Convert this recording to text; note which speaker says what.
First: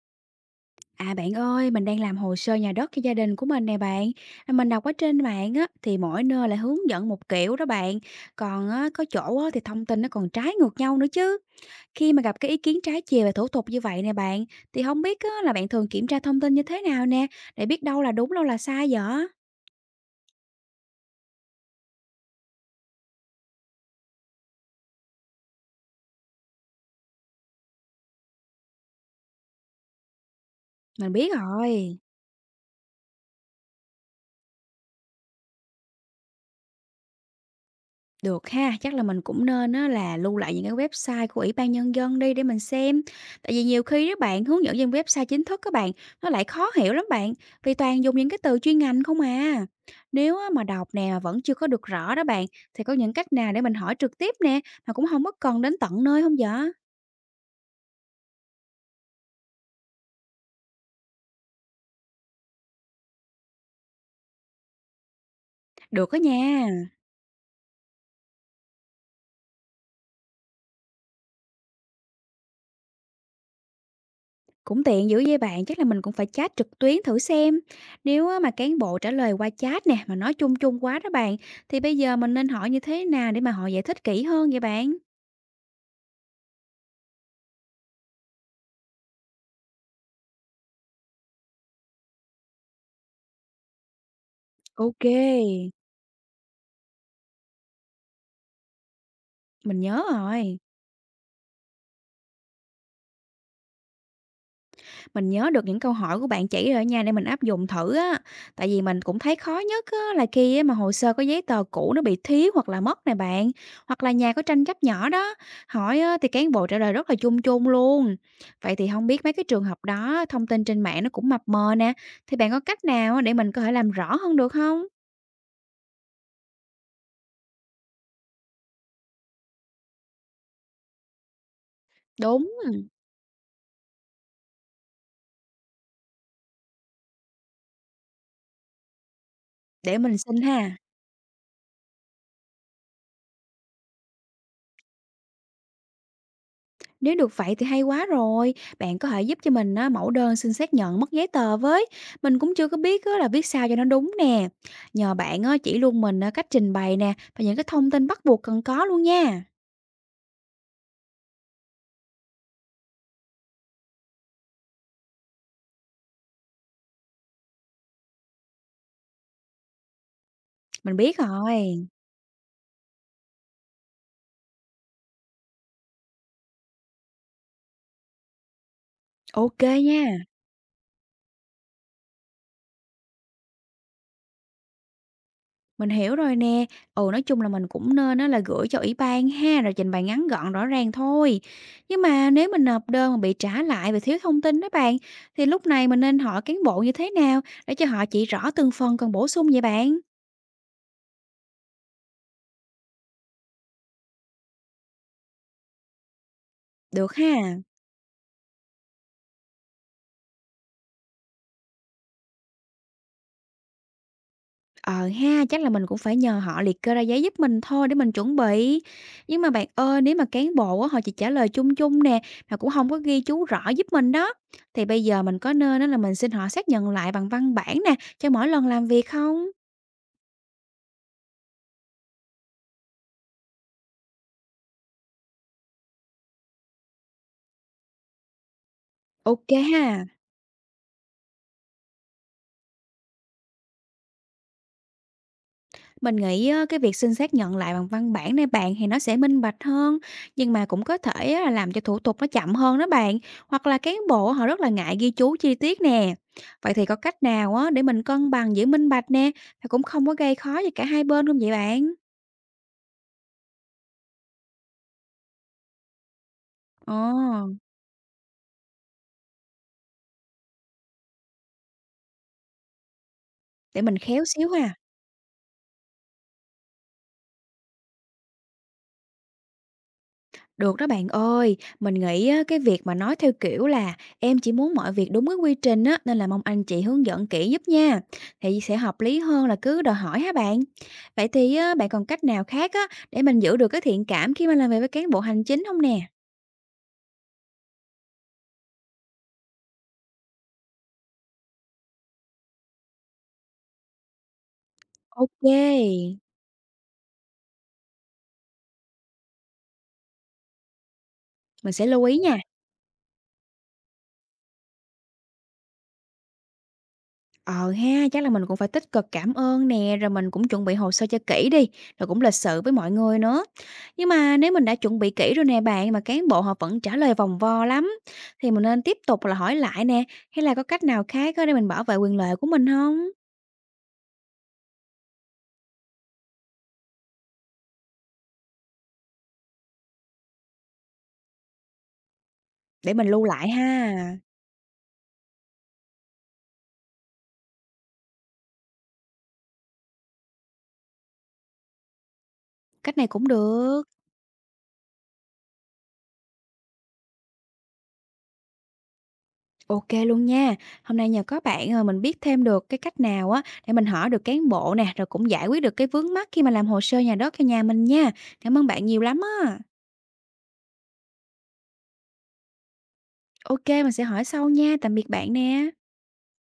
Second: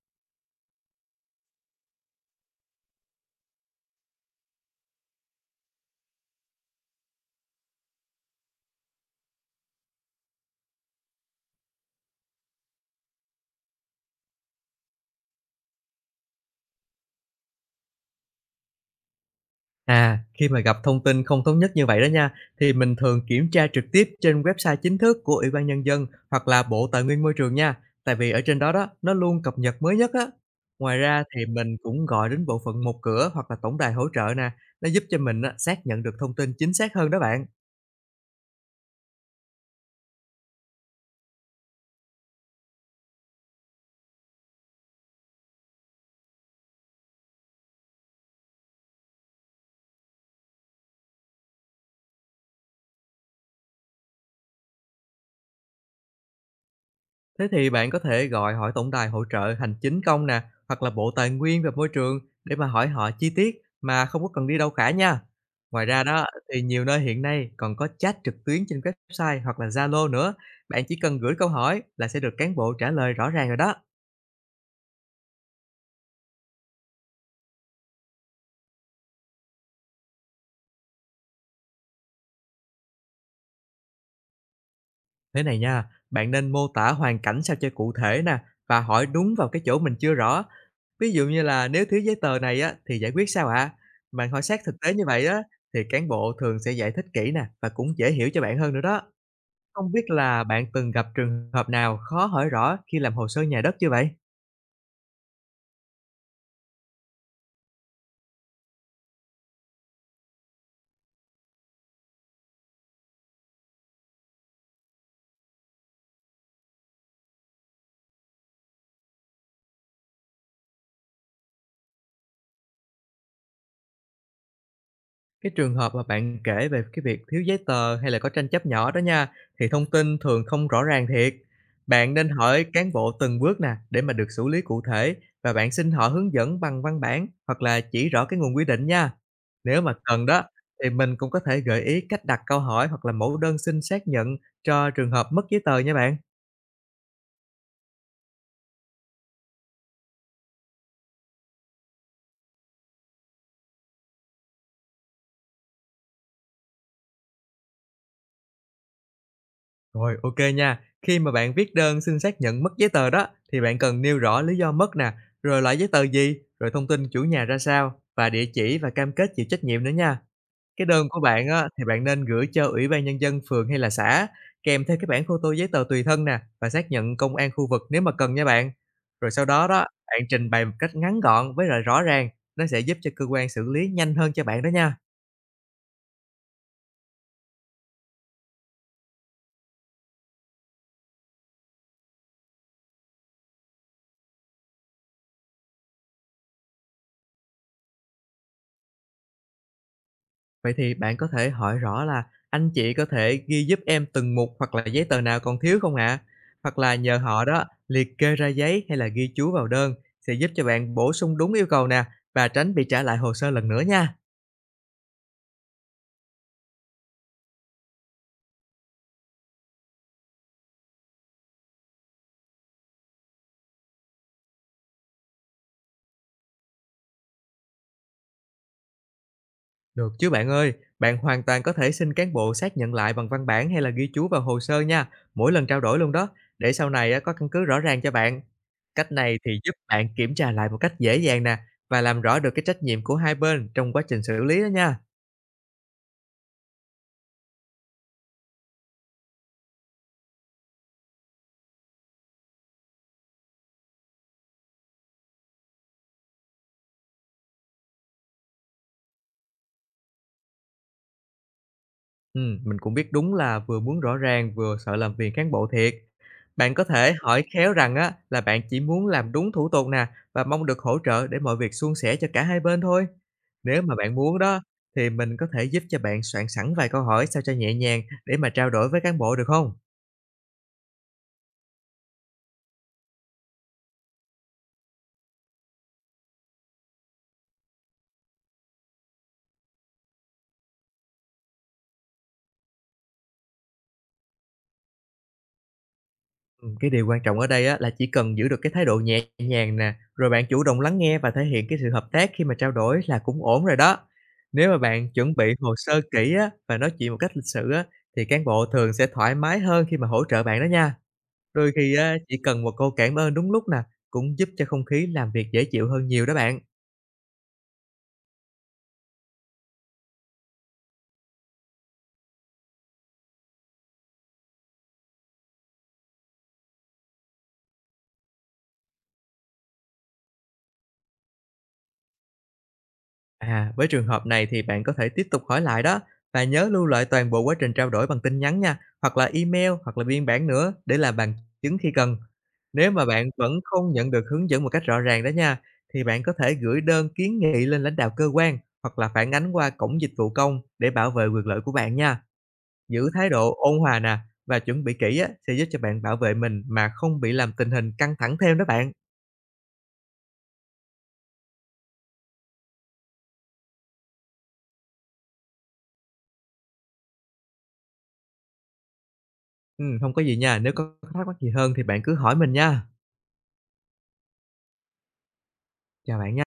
Speaker 1: À bạn ơi, mình đang làm hồ sơ nhà đất cho gia đình của mình nè bạn. Mình đọc ở trên mạng á thì mỗi nơi lại hướng dẫn một kiểu đó bạn. Còn á, có chỗ á, thì thông tin nó còn trái ngược nhau nữa chứ. Khi mà gặp cái ý kiến trái chiều về thủ tục như vậy nè bạn, thì không biết á, là bạn thường kiểm tra thông tin như thế nào nè để biết đâu là đúng đâu là sai vậy?
Speaker 2: À, khi mà gặp thông tin không thống nhất như vậy đó nha, thì mình thường kiểm tra trực tiếp trên website chính thức của Ủy ban Nhân dân hoặc là Bộ Tài nguyên Môi trường nha, tại vì ở trên đó đó nó luôn cập nhật mới nhất á. Ngoài
Speaker 1: Mình
Speaker 2: ra
Speaker 1: biết
Speaker 2: thì mình
Speaker 1: rồi.
Speaker 2: cũng gọi đến bộ phận một cửa hoặc là tổng đài hỗ trợ nè, nó giúp cho mình á, xác nhận được thông tin chính xác hơn đó bạn.
Speaker 1: Được ha, chắc là mình cũng nên á là lưu lại những cái website của Ủy ban Nhân dân đi để mình xem. Tại vì nhiều khi các bạn, hướng dẫn trên website chính thức các bạn, nó lại khó hiểu lắm bạn, vì toàn dùng những cái từ chuyên ngành không à. Nếu á mà đọc nè mà vẫn chưa có được rõ đó bạn, thì có những cách nào để mình hỏi trực tiếp nè, mà cũng không có cần đến tận nơi không dạ?
Speaker 2: Thế thì bạn có thể gọi hỏi tổng đài hỗ trợ hành chính công nè, hoặc là Bộ Tài nguyên và Môi trường để mà hỏi họ chi tiết mà không có cần đi đâu cả nha. Ngoài ra
Speaker 1: Được đó
Speaker 2: đó thì
Speaker 1: nha.
Speaker 2: nhiều nơi hiện nay còn có chat trực tuyến trên website hoặc là Zalo nữa. Bạn chỉ cần gửi câu hỏi là sẽ được cán bộ trả lời rõ ràng rồi đó.
Speaker 1: Cũng tiện dữ với bạn, chắc là mình cũng phải chat trực tuyến thử xem. Nếu á mà cán bộ trả lời qua chat nè, mà nói chung chung quá đó bạn, thì bây giờ mình nên hỏi như thế nào để mà họ giải thích kỹ hơn vậy bạn?
Speaker 2: Thế này nha, bạn nên mô tả hoàn cảnh sao cho cụ thể nè và hỏi đúng vào cái chỗ mình chưa rõ. Ví dụ như là, nếu thiếu giấy tờ này á thì giải quyết sao ạ? Bạn hỏi sát thực tế như
Speaker 1: Ok,
Speaker 2: vậy á thì cán bộ thường sẽ giải thích kỹ nè và cũng dễ hiểu cho bạn hơn nữa đó.
Speaker 1: mình
Speaker 2: Không
Speaker 1: nhớ
Speaker 2: biết là
Speaker 1: rồi.
Speaker 2: bạn từng gặp trường hợp nào khó hỏi rõ khi làm hồ sơ nhà đất chưa vậy?
Speaker 1: Mình nhớ được những câu hỏi của bạn chỉ rồi nha để mình áp dụng thử á. Tại vì mình cũng thấy khó nhất á, là khi á, mà hồ sơ có giấy tờ cũ nó bị thiếu hoặc là mất nè bạn. Hoặc là nhà có tranh chấp nhỏ đó. Hỏi á, thì cán bộ trả lời rất là chung chung luôn. Vậy thì không biết mấy cái trường hợp đó thông tin trên mạng nó cũng mập mờ nè. Thì bạn có cách nào á, để mình có thể làm rõ hơn được không?
Speaker 2: Cái trường hợp mà bạn kể về cái việc thiếu giấy tờ hay là có tranh chấp nhỏ đó nha, thì thông tin thường không rõ ràng thiệt. Bạn nên
Speaker 1: Đúng,
Speaker 2: hỏi cán bộ từng bước nè để mà được xử lý cụ thể, và bạn xin họ hướng dẫn bằng văn bản hoặc là chỉ rõ cái nguồn quy định nha. Nếu mà
Speaker 1: để mình
Speaker 2: cần
Speaker 1: xin
Speaker 2: đó
Speaker 1: ha.
Speaker 2: thì mình cũng có thể gợi ý cách đặt câu hỏi hoặc là mẫu đơn xin xác nhận cho trường hợp mất giấy tờ nha bạn.
Speaker 1: Nếu được vậy thì hay quá rồi. Bạn có thể giúp cho mình á, mẫu đơn xin xác nhận mất giấy tờ với. Mình cũng chưa có biết á, là viết sao cho nó đúng nè. Nhờ bạn á, chỉ luôn mình á, cách trình bày nè và những cái thông tin bắt buộc cần có luôn nha.
Speaker 2: Rồi, ok nha. Khi mà bạn viết đơn xin xác nhận mất giấy tờ đó, thì bạn cần nêu rõ lý do mất nè, rồi loại giấy tờ gì, rồi thông tin chủ nhà ra sao, và địa chỉ và cam kết chịu trách nhiệm nữa nha. Cái
Speaker 1: Mình
Speaker 2: đơn
Speaker 1: biết
Speaker 2: của bạn á, thì
Speaker 1: rồi.
Speaker 2: bạn nên gửi cho Ủy ban Nhân dân phường hay là xã, kèm theo cái bản photo giấy tờ tùy thân nè, và xác nhận công an khu vực nếu mà cần nha bạn. Rồi sau
Speaker 1: Ok
Speaker 2: đó đó,
Speaker 1: nha.
Speaker 2: bạn trình bày một cách ngắn gọn với lại rõ ràng, nó sẽ giúp cho cơ quan xử lý nhanh hơn cho bạn đó nha.
Speaker 1: Mình hiểu rồi nè. Ừ nói chung là mình cũng nên á, là gửi cho ủy ban ha rồi trình bày ngắn gọn rõ ràng thôi. Nhưng mà nếu mình nộp đơn mà bị trả lại vì thiếu thông tin đó bạn thì lúc này mình nên hỏi cán bộ như thế nào để cho họ chỉ rõ từng phần cần bổ sung vậy bạn?
Speaker 2: Vậy thì bạn có thể hỏi rõ là, anh chị có thể ghi giúp em từng mục hoặc là giấy tờ nào còn thiếu không ạ? Hoặc là
Speaker 1: Được
Speaker 2: nhờ họ
Speaker 1: ha.
Speaker 2: đó liệt kê ra giấy hay là ghi chú vào đơn, sẽ giúp cho bạn bổ sung đúng yêu cầu nè và tránh bị trả lại hồ sơ lần nữa nha.
Speaker 1: Ờ ha, chắc là mình cũng phải nhờ họ liệt kê ra giấy giúp mình thôi để mình chuẩn bị. Nhưng mà bạn ơi, nếu mà cán bộ á, họ chỉ trả lời chung chung nè, mà cũng không có ghi chú rõ giúp mình đó, thì bây giờ mình có nên á là mình xin họ xác nhận lại bằng văn bản nè, cho mỗi lần làm việc không?
Speaker 2: Được chứ bạn ơi, bạn hoàn toàn có thể xin cán bộ xác nhận lại bằng văn bản hay là ghi chú vào hồ sơ nha, mỗi lần trao đổi luôn đó, để sau này á, có căn cứ rõ ràng cho bạn. Cách này
Speaker 1: Ok
Speaker 2: thì giúp
Speaker 1: ha.
Speaker 2: bạn kiểm tra lại một cách dễ dàng nè và làm rõ được cái trách nhiệm của hai bên trong quá trình xử lý đó nha.
Speaker 1: Mình nghĩ á, cái việc xin xác nhận lại bằng văn bản này bạn thì nó sẽ minh bạch hơn, nhưng mà cũng có thể á, là làm cho thủ tục nó chậm hơn đó bạn, hoặc là cán bộ họ rất là ngại ghi chú chi tiết nè. Vậy thì có cách nào á để mình cân bằng giữa minh bạch nè, và cũng không có gây khó cho cả hai bên không vậy bạn?
Speaker 2: Mình cũng biết đúng là vừa muốn rõ ràng, vừa sợ làm phiền cán bộ thiệt. Bạn có
Speaker 1: Ồ,
Speaker 2: thể hỏi khéo rằng á, là bạn chỉ muốn làm đúng thủ tục nè, và mong được hỗ trợ để mọi việc suôn sẻ cho cả hai bên thôi. Nếu
Speaker 1: để
Speaker 2: mà
Speaker 1: mình
Speaker 2: bạn
Speaker 1: khéo
Speaker 2: muốn
Speaker 1: xíu
Speaker 2: đó,
Speaker 1: ha.
Speaker 2: thì mình có thể giúp cho bạn soạn sẵn vài câu hỏi sao cho nhẹ nhàng để mà trao đổi với cán bộ được không?
Speaker 1: Được đó bạn ơi, mình nghĩ á, cái việc mà nói theo kiểu là em chỉ muốn mọi việc đúng cái quy trình á, nên là mong anh chị hướng dẫn kỹ giúp nha, thì sẽ hợp lý hơn là cứ đòi hỏi hả bạn? Vậy thì á, bạn còn cách nào khác á, để mình giữ được cái thiện cảm khi mà làm việc với cán bộ hành chính không nè?
Speaker 2: Cái điều quan trọng ở đây á là chỉ cần giữ được cái thái độ nhẹ nhàng nè, rồi bạn chủ động lắng nghe và thể hiện cái sự hợp tác khi mà trao đổi là cũng ổn rồi đó. Nếu mà bạn chuẩn
Speaker 1: Ok,
Speaker 2: bị hồ sơ kỹ á và nói chuyện một cách lịch sự á thì cán bộ thường sẽ thoải mái hơn khi mà hỗ trợ bạn đó nha. Đôi
Speaker 1: mình sẽ
Speaker 2: khi
Speaker 1: lưu
Speaker 2: á
Speaker 1: ý
Speaker 2: chỉ
Speaker 1: nha.
Speaker 2: cần một câu cảm ơn đúng lúc nè cũng giúp cho không khí làm việc dễ chịu hơn nhiều đó bạn.
Speaker 1: Ờ ha, chắc là mình cũng phải tích cực cảm ơn nè, rồi mình cũng chuẩn bị hồ sơ cho kỹ đi, rồi cũng lịch sự với mọi người nữa. Nhưng mà nếu mình đã chuẩn bị kỹ rồi nè bạn, mà cán bộ họ vẫn trả lời vòng vo lắm, thì mình nên tiếp tục là hỏi lại nè, hay là có cách nào khác á để mình bảo vệ quyền lợi của mình không?
Speaker 2: À, với trường hợp này thì bạn có thể tiếp tục hỏi lại đó và nhớ lưu lại toàn bộ quá trình trao đổi bằng tin nhắn nha, hoặc là email hoặc là biên bản nữa để làm bằng chứng khi cần. Nếu
Speaker 1: Để
Speaker 2: mà
Speaker 1: mình lưu
Speaker 2: bạn
Speaker 1: lại
Speaker 2: vẫn không
Speaker 1: ha,
Speaker 2: nhận được hướng dẫn một cách rõ ràng đó nha, thì bạn có thể gửi đơn kiến nghị lên lãnh đạo cơ quan hoặc là phản ánh qua cổng dịch vụ công để bảo vệ quyền lợi của bạn nha.
Speaker 1: cách này
Speaker 2: Giữ
Speaker 1: cũng
Speaker 2: thái độ ôn
Speaker 1: được.
Speaker 2: hòa nè và chuẩn bị kỹ á, sẽ giúp cho bạn bảo vệ mình mà không bị làm tình hình căng thẳng thêm đó bạn.
Speaker 1: Ok luôn nha, hôm nay nhờ có bạn mà mình biết thêm được cái cách nào á để mình hỏi được cán bộ nè, rồi cũng giải quyết được cái vướng mắc khi mà làm hồ sơ nhà đất cho nhà mình nha. Cảm ơn bạn nhiều lắm á.
Speaker 2: Ừ, không có gì nha, nếu có thắc mắc gì hơn thì bạn cứ hỏi mình nha.
Speaker 1: OK, mình sẽ hỏi sau nha. Tạm biệt bạn nè.
Speaker 2: Chào bạn nha.